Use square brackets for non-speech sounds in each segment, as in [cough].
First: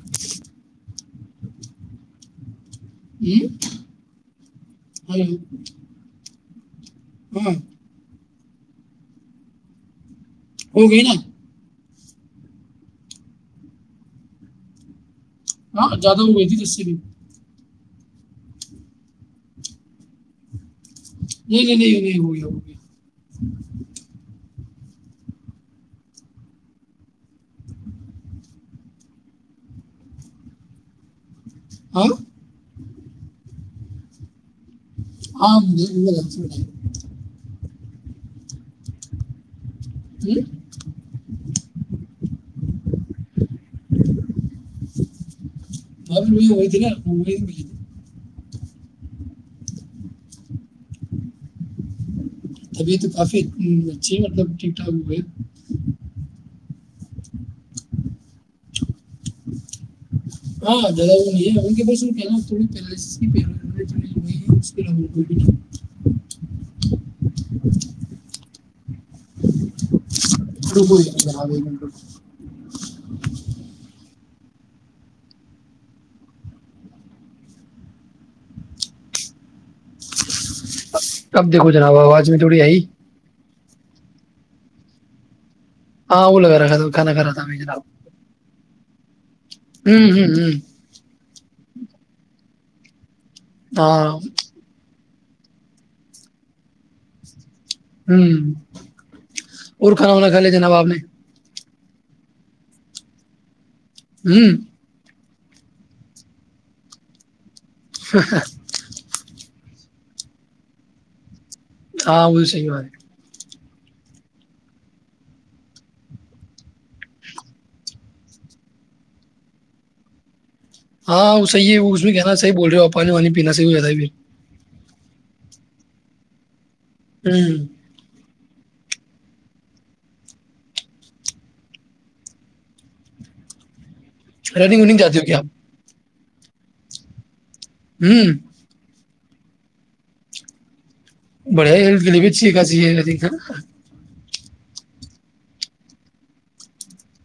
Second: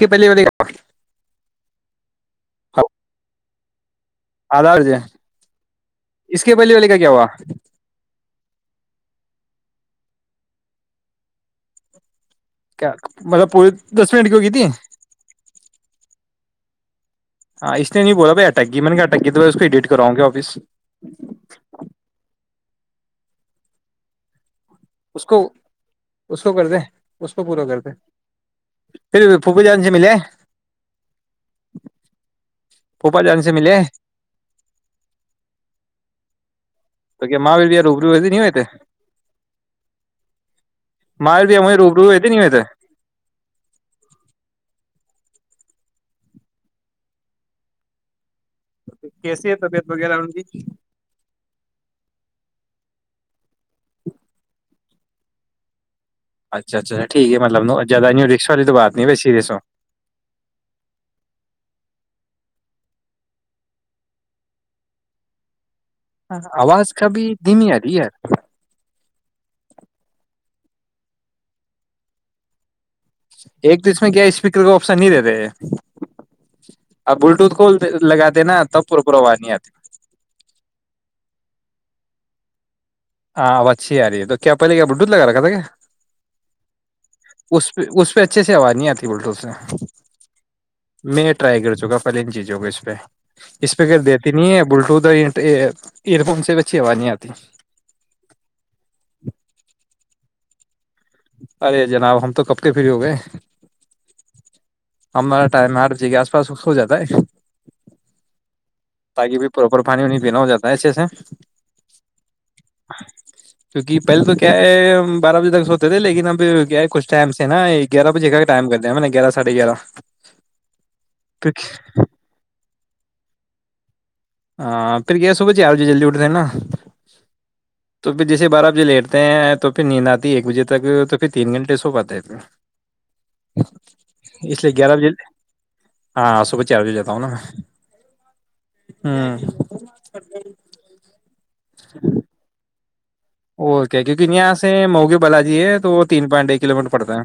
کے پہلے والے ا ہل بلی واللی گ کیا ہوا ہو گئی نا کیا مطلب پوری دس منٹ کی ہوگی تھی ہاں زیادہ ہوئی تھی جسے بھی ہاں اس نے نہیں بولا بائی اٹک گی میں نے کہ اٹک گی تو اس کو ایڈٹ کراؤ گے آفس نہیں نہیں نہیں نہیں ہو گیا ہو گیا اس کو اس کو کر دیں اس کو پورا کر دیں پھر پوبول جان سے ملے آ پوپا جان سے ملے آم روبری بی نہیں ہوتے ہوں؟ مرے ت ہمیں روبرو نہیں ہوتا باں پھر ہوئی تھی نا وہ ت م ت کیسی ہے طبیعت وغیرہ ان کی ابھی تو کافی ہ بچے مطلب ٹھ اب ہے اچھا اچھاا ٹھیک ہے مطلب زیاہ نہیں رکشا والی تو بات نہیں ب سریس ہو ہاں زیادہ وہ نہیں ہے ان کے پاس کہ ن تھوڑی پئی ہے اس ہ آواز کا بھی دن یدی یار رکو جناب ایک منٹ رکو۔ ایک تو اس میں کیا اسپیکر کا آپشن نہیں دیتے ا بلوٹوتھ کو لگاتے نا تب پر پر آواز نہیں آتی اب دیکھو جناب آواز میں تھوڑی آئی ہاں اب اچھیی آ رہی ہے تو کیا پہل کیا ب ڈوھ لگا رہا تھا کیا ہاں اوولو رہا تھا میں اس جناب پہ اس پہ اچھے سے ہوا نہیں آتی بول تو ہوں ہوں ہوں میں رائی کر سگا پلین چیز ہوگا اس پہ اس پہ کہ ہاں دیتی نہیں ہے بلٹو ایئر فون سے بچھی آواز نہیں آتی ہوں اور کھانا وانا کھا لیا جناب آپ نے ارے جناب ہم تو کب کے فری ہو گئے ہوں ہمارا ٹائم آر ج کے آس پس ہو جاتا ہے ہاں تاکہ بھیھر پراپر پانی وانی پینا ہو جاتا ہے اچھے سے ہاں وہ صی والار کیونکہ پہلے تو کیا ہے ہم بارہ بجے تک سوتے تھے لیکن اب کیا ہے کچھ ٹائم سے نا گیارہ بجے کا ٹائم کرتے ہیں میں نے گیارہ ساڑھے گیارہ ہاں وہ پھر صحی ہے اس میں کہنا صح بول رہے ہو آپ پانی وانییناا سے بھی جاتا ہے پھر ہاں پھر کیا صبح چار بجے جل ج اٹھتے ہیں نا ہوں تو پھر جیسے بارہ بجے لیٹتے ہیں تو پھر نیند آتی ہے ایک بجے تک تو پھر تین گھنٹے سو پاتے ہیں پھر اس لیے رنگ گیارہ ونگ بجے جاتی ہو کیا آپ ہاں صوبح چارجے جتا ہوں نا ہوں ہوں بڑھیا ہی گلی بھی چییکا چاہے اوک ن یہاں سے موگی بال جی ہے تو وہ تین پوائنٹ ایک کلو میٹر پڑتا ہے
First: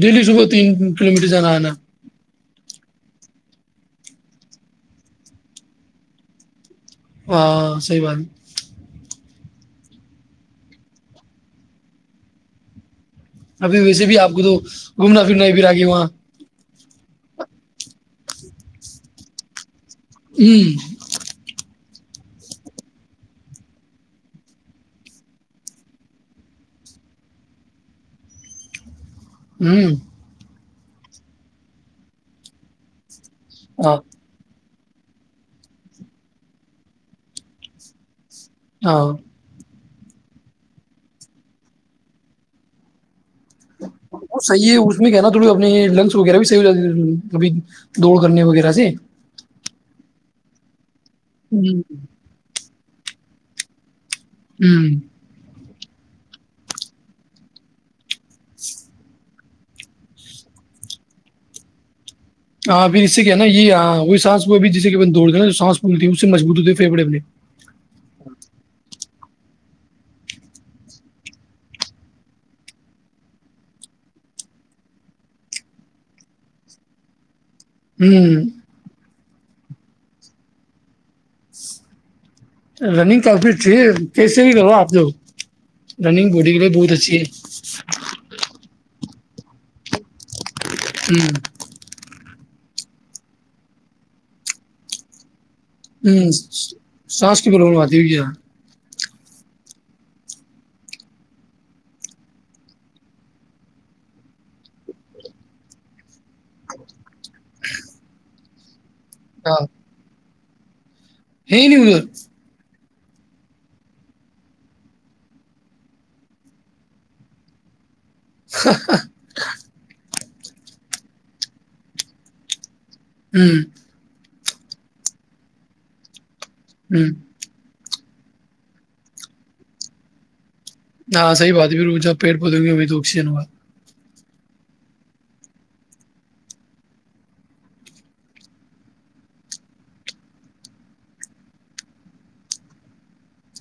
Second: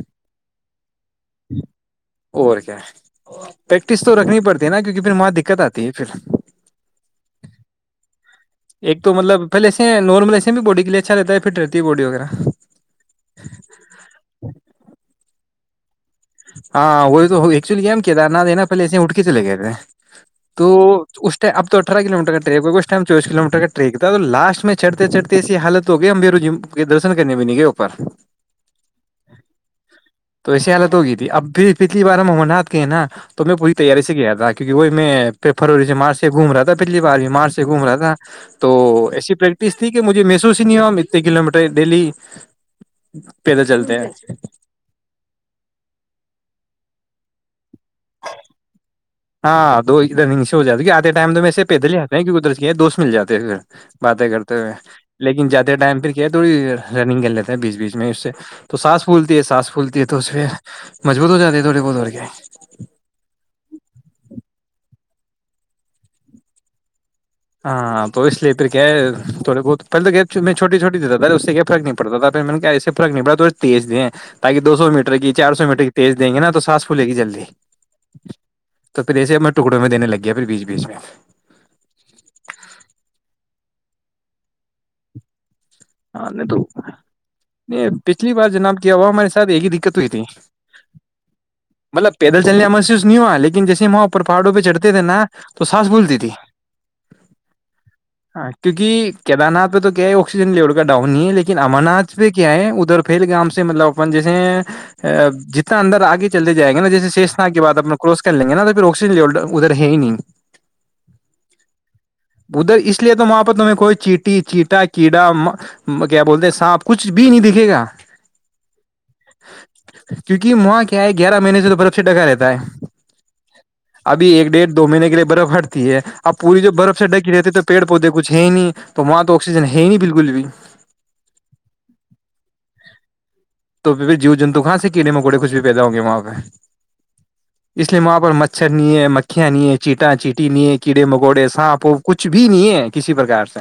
ڈیلی صبح تین کلو میٹر جانا ہےناا اور کیا ہے پریکٹس تو رکھنی پڑتی ہے نا کیونکہ پھر ماں دقت آتی ہے پھر ہاں صحی بات ایک تو مطلب پہلے ایسے نارمل ایسے بھی باڈی کے لیے اچھا رہتا ہے فٹ رہتی ہے باڈی وغیرہ ابھی ویسے بھی آپ کو تو گھومنا پھرنا ہی پھر آگے وہاں ہاں وہ تو ایکچولیم کہ تھاا پہے اٹک چ لے گے تھے تو ہوں اس اب تو اٹھارہ کلو میٹر ٹریک ہو اس ٹائم چوبس کلو میٹر کا ٹریک تھا تو لاسٹ میں چڑھتے چڑھتے ایسی حالت ہو گئی امبیرو ج کے درشن کرنے بھی نہیں گئے اوپر ہوں توی آ تو گیت اب بھی پچھلی بار ہم ا منات کے ہیں نا تو میں ہاں پوریاری سے گیا تھا کیونکہ وہ میں فروری سے مارچ سے گوم رہا تھا پچھلی بار بھی مارچ سے گھوم رہا تھا تو ہاں ایسی پریکٹس ٹھیک ہے مجھے محسوس ہی نہیں ہو اتنے کلو میٹر ڈیلی پیدل چلتے ہیں وہ صحیح ہے اس میں کہ نا تھوڑی اپنی لنگس وغیرہ بھی صیحاتبھی دوڑ کرنے وغیرہ سے ہاں دو ن ش ہو ج گ کیا ٹم تو میں سے ہوں پیدل ہی آتے ہیں کی ادھر کیا ہے دوستوں مل جاتے ہیں گھر باتیں کرتے ہوئے ہوں لیکن ج ٹائم پھر کیا ہے تھوڑی رنگ کر لیتا ہے بیچ بیچ میں اس سے تو ساس فھول ساس پھولتی ہے تو اس پہ مجبوط ہو جاتی ہے تھوڑے بہت اورڑ کے ہ بی اس کے نا یہ آ وہی سانس کو بھی جسے دوڑ ن جو سانس پولتی ہے اس سے مبط ہوتی ہے فیڑ اپنے ہاں تو اس اس لی پھر کیا ہے تھوڑے بہت پہل تو کیا میں چھوٹی چھوٹی دیتا تھا اس سے کیا فرق نہیں پڑتا تھا پھر میں اس سے فرق نہیں پڑا تھ تیز دیں تاکہ دو سو میٹر کی چار سو میٹر کی تیز دیں گے نا تو سانسھولے گ جلدی ہوں تو پہ ج ایسے ہم ٹکڑوں میں دینے لگ گیا پھر بیچ بیچ میں [inaudible] ج کیسے بھی لوا آپ ج ہاں نہیں تو نہیں پچھلی بار جناب کیا ہوا ہمارے سرےی دکھت اتی ہوں پیدل چل کا محسوس نہیں ہوا لن جیسے وہاں پر پاڑوں پہ چڑتے تھے نا تو سانس بھولتی تھی ہوں سانس کی پرابلم آتی ہو کیا ہاں کہا نات تو کیا اکسیجن لے ڈاؤن ہی ہے لیکن امر ناتھ پہ کیا ہے ادھر پل گام سے مطلب اپ جیسے جتنا اندر آگے چلے جائے گا نا جیسے شیشنا کے بد اپ کراس کر لیں گے نا پھروکسیج ل ہاں ادھر ہے ہی نہیں ہے نہیں اورر ادھر اس لیے تو وہاں پ تمہیں کوئی چیٹی چیٹا کیڑا کیا بولتے سانپ کچھ بھی نہیں دکھے گا ہ کیونکہ وہاں کیا ہے گیارہ مہینے سے تو برف ا سے ڈکا رہتا ہے ہوں ایک ڈیڑھ دو مہینے کے لیے برف ہٹتی ہے اب پوری جوب برف سے ہوں ڈکی رہتی تو پیڑ پودے کچھ ہے نہیں تو وہاں تو آکسیجن ہے ہی نہیں بالکل بھی ہاں صحی بات ہے ر جب پیڑ پودوں گے ا بھی تو آکسیجن ہوگا جیو جنتو کہاں سے کیڑے مکوڑے کچھ بھی پیدا ہوں گے وہاں پہ اس لیے وہاں پر مچھر نہیں ہے مکھیاں نہیں ہے چیٹا چیٹی نہیں ہے کیڑے مکوڑے سانپ کچھ بھی نہیں ہے کسی پرکار سے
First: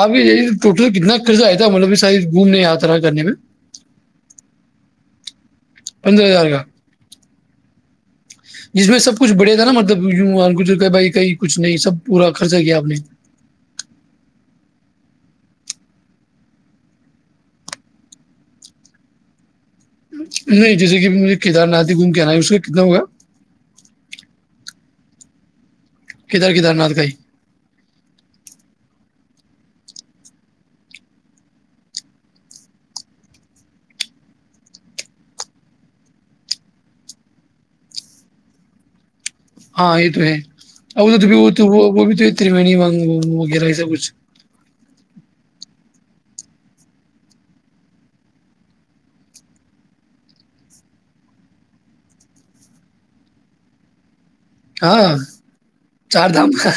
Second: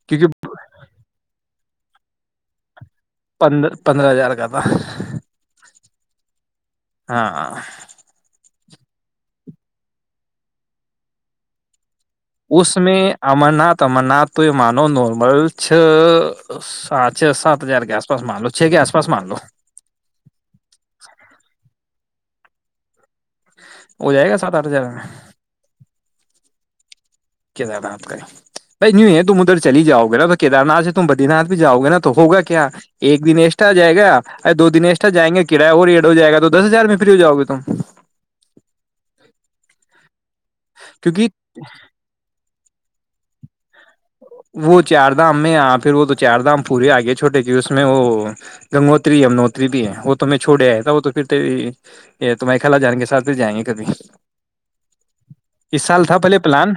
آپب کیونکہ یہ ٹوٹل کتنا قرضہ آ مطلب بھی شاہید گھوم نہیں آتا پندر پندرہ ہزار جبہ پندرہ ہزار کا [inaudible] جس میں سب کچھ بڑھ تھا نا مطلب یوں کچھ کہ بھائی کہئی کچھ نہیں سب پورا خرچہ اس کیا آپ نے میں امر ناتھ امر ناتھ تو یہ مانوم نمل چ سھ سات ہزار کے آس پس مان لو چھ کے آس پا مان لو نہیں جیسے کہ کیدار ناتھ گم کےنا ہے اس کا کتنا ہوگا ہو جائے گا سات آٹھ ہزار میں ادھر کیدار نھ کاھائی کیدار ناتھ کا بھائی یوں ہے تم ادھر چلی جاؤ گے نا تو کیدار ناتھ سے تم بدری ناتھ بھی جاؤ گے نا تو ہوگا کیا ایک دن ایسٹا جائے گا دو دن ایسٹا جائیں گے کرایہ اور ایڈ ہو جائے گا تو دس ہزار میں فری ہو جاؤ گے تم ہاں یہ تو ہے اھر تو کیونکہ بھی وہ تو وہ وہ بھی تو ترریو وگ وغیرہ ای سا کچھ وہ چار دھام میںاں پھر وہ تو چار دھام پورے آگئے چھوٹے کی اس میں وہ گنگوتری یمنوتری بھی ہے وہ تو میں چھوڑے آیا تھا وہ تو پھر تمہ خلا جان کے ساتھ بھی جائیں گے کبھی ہاں اس سال تھا چار پہلے دھام پلان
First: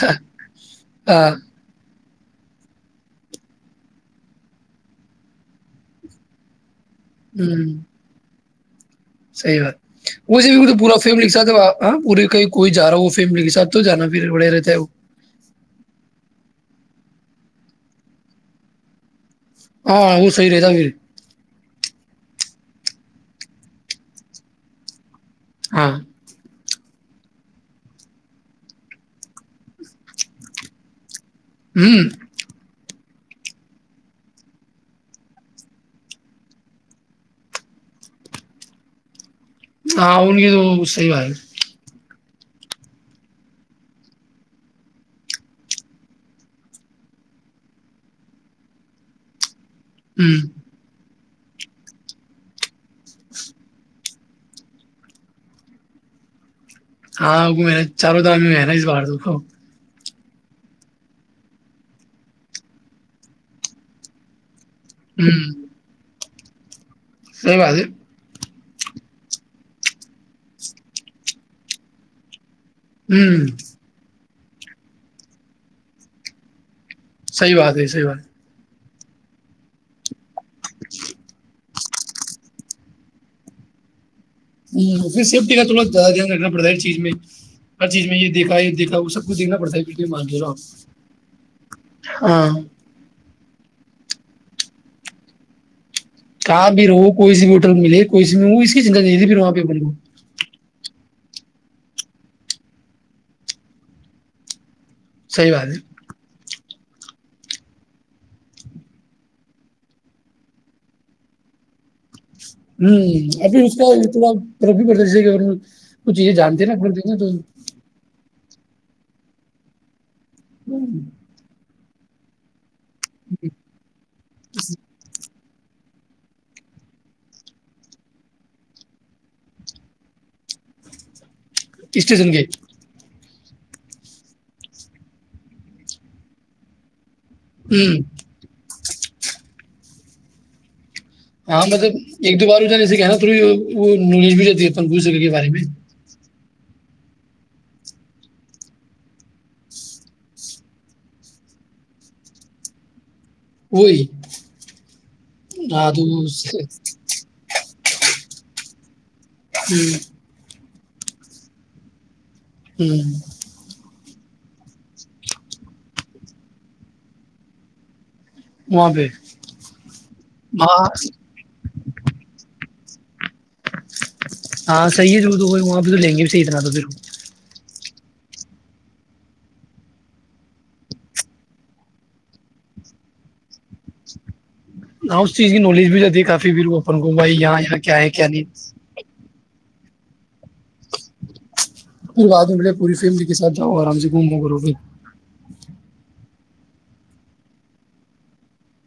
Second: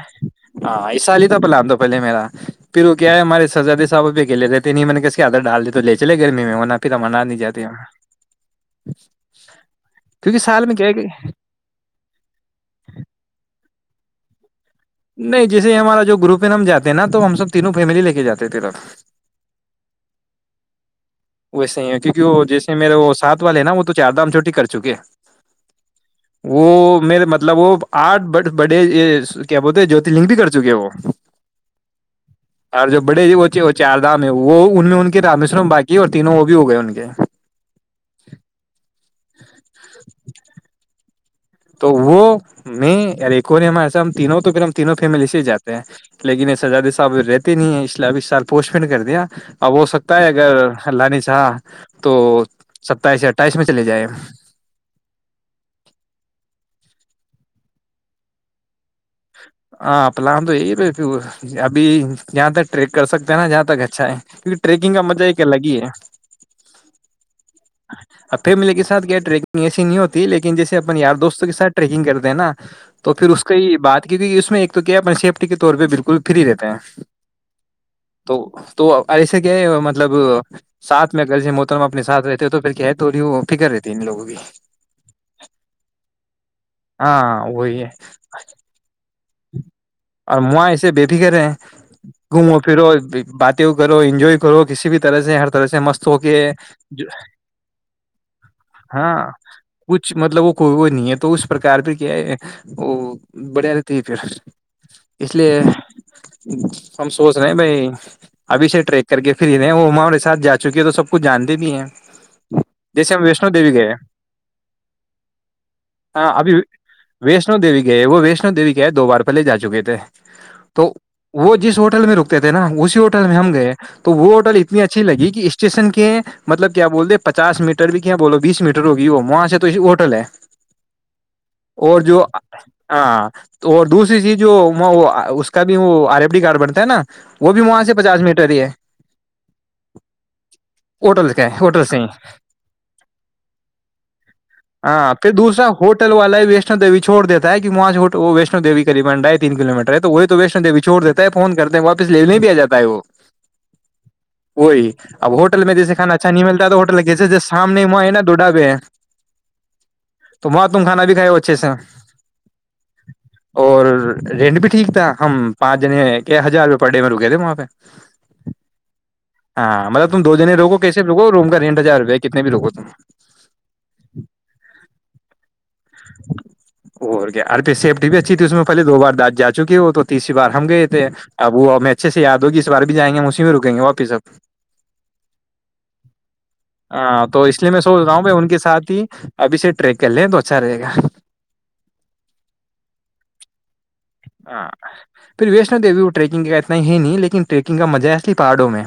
ہاں اس سال ہی تھا پلان تو پہلے میرا پھر وہ کیا ہے ہمارے سزاد صاحب ایلےتے نہیں میں نے کیس کے آدر ڈال دی تو لے چل گرمی میں ہونا پتا منا نہیں جاتی ہم صیح بات ویے سال بھی میں م کیا ہے پورا کہ فیم لکھ ساتاں پورے کہیں کوئی جا ہو وہ فیم لکھ سات تو جانا پھر پڑے رہتے ہے نہیں جیسے ہمارا جو گروپ ہے ن ہم جے ہیں نا تو ہم سب تینوں فیملی لے کے جاتے تھے تف ہاں وہ صی رہتا بھییر ویسے ہی ہے کیونکہ وہ جیسے میرے وہ سات والے ہیں نا وہ تو چار دام چوٹی کر چکے ہیں ہاں وہ میرے مطلب وہ آٹھ بڑے کیا بولتے جوترلنگ بھی کر چکے ہیں وہ ہوں اور جو بڑے وہ چار دام ہے وہ ان میں ان کے رامیشورم با یہ اور تینوں وہ بھی ہو گئے ان کے ہ ان گ تو وہ سی ب ہے تو وہ میں ایک اور نے ہمار ایسا تینوں تو کر ہم تینوں فیملی سے ہی جاتے ہیں لیکن یہ سزاد صاحب رہتے نہیں ہیں اس لیے اب اس سال پوسٹ پین کر دیا اب ہو سکتا ہے ہوں اگر لانی ہ تو ستائیس سےیا اٹھائیس میں چلے جائ ہاں ا محنج چالو تو محن ہی کر ا [inaudible] ہاں پلان تو یہی ابھی جہاں تک ٹریک کر سکتے ہیں نا جہاں تک اچھا ہے کیونکہ ٹیکنگ کا مزہ ایک کیا لگی ہے [inaudible] سی باز اب فیملی کے سات کیا ٹریکنگ ایسی نہیں ہوتی لیکن جیس اپ یار دوستوں کے سھ ٹریکنگ کرتے ہیں نا تو پھر اس ہوں کی ہی بات کیونکہ اس میں ایک تو کیا اپن سیفٹی کے طور پہ بالکل فری رہتے ہیں صحیح بات ہے صحی بات ہے تو تو ایسے کیا ہے مطلب ساتھ میں اگرسے محترم اپنے ساتھ رہتے تو پھر کیا ہے تھوڑی وہ فکر رہتی ہے اننوگوں کی ہھر سیفٹی کا تھوڑا ر چیز میں ہاں وہی ہر ہے چیز میں یہ دیکا یہ دیکھا ہو سب دیکنا پڑتا ہے پھر بھی مان کے اور چلو آپ ماں ایسے بےفکر ہے ہیں ہاں گھومو پھرو بات کرو انجوائے کرو کسی بھی طرح سے ہر طرح سے مست ہو کے کہاں بھی رہو کوئی س بھی ہوٹل میں ملے کوئی س میں اس کی چنتا نہیں تھی ہاں پھر وہاں پہ ب کچھ مطلب وہ کوئی وہ نہیں ہے تو اس پرکار پ کیا ہے وہ بڑھیا رہتی ہے پھر اس صحیح لیے بات ہے ہم سوچ رہے ہیں بھائی ابھی سے ٹریک کر کے پھر ہی رہ ہیں اما ہمارے ساتھ جا چکی ہے تو سب کچھ جانتے بھی ہیں جیسے ہم ہوں ویشنو ابھی دیوی اس کا گئے یہ تھوڑا پر بھی پڑتا جسے ا ک ہاں چیزیں جانتے نا کھولتے ہیںا تو و کہ دوار پلے جا چکیید تو وہ جس ہوٹل میں رک تھے نا وہ ہوٹل میں ہم گئے تو وہ ہوٹل اتنی اچھی لگی کہ اس اسٹیشن کے مطلب کیا بول پچاس میٹر بھی کیا بولو بیس میٹر ہوگی وہ وہاں سے تو ہوٹل ہے اور جو اسٹیشن کے ہاں اور دوسری چیز جو وہ اس کا بھی وہ آر ایف ڈی کارڈ بنتا ہے نا وہ بھی وہاں سے ہوں پچاس میٹر ہی ہے ہوٹل کا ہاں ہوٹل مطلب سے ہی ایک دو بار ہو جانے سے کہ نا تھوڑی وہ نالج بھی جاتی ہے اپن بول ہاں سکے کے پھر بارے میں دوسرا ہوٹل والا ہے ویشنو دیو چھو دیتا ہے کہ وہاں وہ ویشنو دیوی کرریب نا ہے تین کلو میٹر ہے تو وہی تو ویشنوی چھڑ دیتا ہے فون کرتے ہیں واپس لیےنے بھی آ جات ہے وہ وہی وہی اب ہوٹل میں ہاں جیسے تو کھانا ہوں اچھا نہیں ملتا تو ہوٹل جیسے جی شام نہیں، نہ دوڈاے ہوں تم کھانا بھی کا ہو اچھے سے ہوں اور رینٹ بھی ٹھیک تھا ہم پانچ جنے ہزار روپئے پر ڈے میں رکے تھے وہاں پہ وہاں پہ ہاں مطلب تم دو جنے روگو وہاں کیسے رو روم کا رینٹ ہزار روپئے کتنے بھی روگو ہاں صح ہے ر تو ہو وہاں بھی تو لیں گے بھی صحی اتنا تو پھر تو سیفٹی بھی اچھی اس میں پلے دو بار دات جا چکی ہے وہ تو تیسری بار ہم گئے تھے اب وہ ہمیں اچھے سے یاد ہوگی اس بار بھی جائیں گے ہم اسی میں رکیں گے واپس اب ہاں اس چیز کی نالج بھی رہتی ہے کافی پ وہ اپن گ ہاں بھائی تو یہاں اس لیے یہاں میں کیا سوچ ہے رہا ہوں کیا بھائی ان نہیں کے ساتھ ہی ابھی سے ٹریک کر لے دو اچھا رہے گا پھر بعد میں ملے پوری فیملی کےاتھ جاؤ آرام سے گھومو کرو ہاں پھر پھر وش نو دیوی وہ ٹیکنگ کا اتنا ہی نہیں لیکن ٹیکنگ کا مزہ ہے الی پہاڑوں میں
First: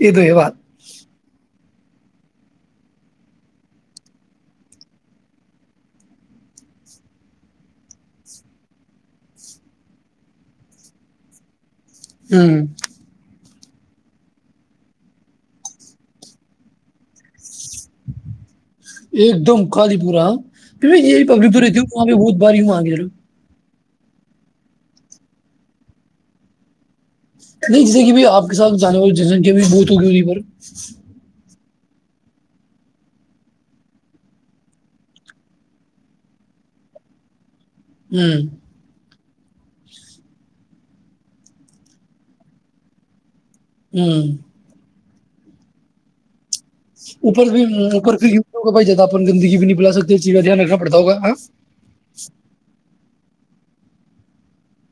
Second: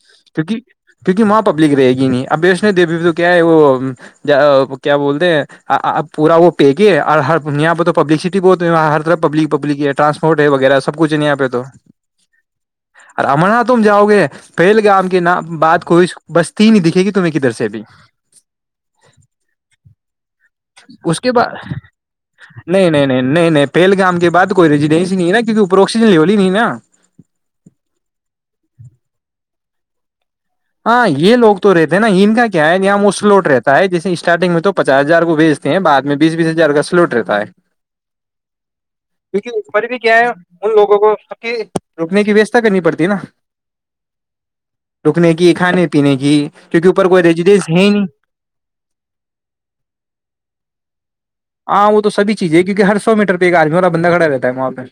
یہ تو یہ بات ک رہے گی نہیں اب اس نے د کیا وہ کیا بولتے ہیں پورا وہ پی گے اور ہر یہ پہ تو پبلسٹی بہتاں ہر طر پبلک پبلک ہے ٹرسپورٹ ہے وغیرہ سب کچ ہے ن یہاں پہ تو ہوں اور امرناتھ تم جاؤ گے پھیل گام کے ن بات کوئی بستی نہیں دکھے گی تمہیں کدھر سے بھی ایک دم کالی پورہ پھر اس یہ کے پب تو بعد رہتی ہوں وہاں پہ بہت بار ہوں آگ گےرور پیل گام کے بد کوئی ریجیڈینسی نہیں نا کیہ اوپر آکسیجن لیول ہی نہیں نا نہیں جسی کی بھی آپ کے ساتھ جانے وال جنسنکھیا بھی بہت ہوگی ہویں پر ہاں یہ ل ہوگ تو رہتے ہیں نا ان کا کیا ہے یہ وہ سلوٹ رہتا ہے جیسے اسٹارٹنگ میں تو پچاس ہزار کو بھیجتے ہیں بعد میں بیس بیس ہزار کا سلوٹ رہتا ہے ہوں کیونکہ اس پرار بھی کیا ہے ان لوگوں کو سب کی روکنے کی ویوستھا کرنی پڑتی ہے نا ہوں سکھنے کی کھانے پینے کی کیونکہ کوئی اوپر بھی ریزیڈینس ہے ہی نہیں اوپر ہو بھ زیادہ اپ گندگی بھی نہیں بلا سکتے اس چیز کا دھیان رکھنا پڑتا ہوگااں ہاں وہ توبھی چیز ہے کیونک ہر سو میٹر ایک آجمی والا بندہ کھڑا رہتا ہے وہاں پہ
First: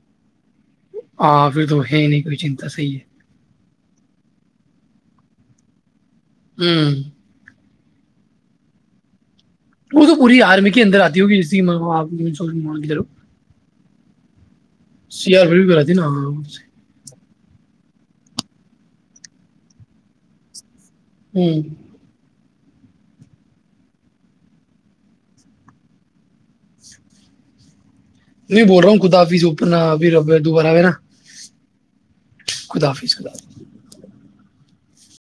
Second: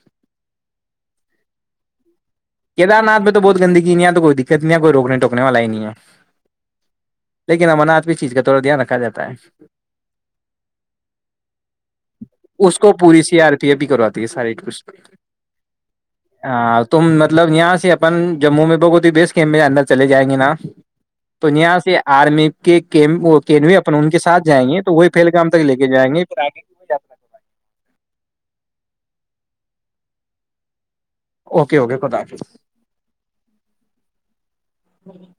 ہاں پھر تو ہے نہیں کوئی چنتا صحیح کیدار ہے ناتھ میں تو بہت گندگی یہاں تو کوئی دکھ کتنییا کوئی روکنے ٹونے والا ہی نہیں ہے ہوں ن من آپ اس چیز کا تھوڑا دھیان رکھا جا ہے ا تو پوری آرمی کی اندر آتی ہوگی جس کی اس مسلمان کی کو طرف پوری سی آر پی ار بھی کرواتی ہے سارے ک ہ سی آر پی بھی کراتی نا ہاں اس سے تم م مطلب یہاں سے اپن جموں میں بگتی بیس کیم کے اندر چلے جائیں گے نا تو ہوں یہاں سے آرمی کینوی اپ ان کے ساتھ جائیں گے تو وہی پہلگام تک لے کے جائیں گے گے کی میں یاا کر میں بول رہا ہوں خداف جو اپنا ر دوبارہ نا اوکے اوکے کوتا حف ہی خدا حافظ خدا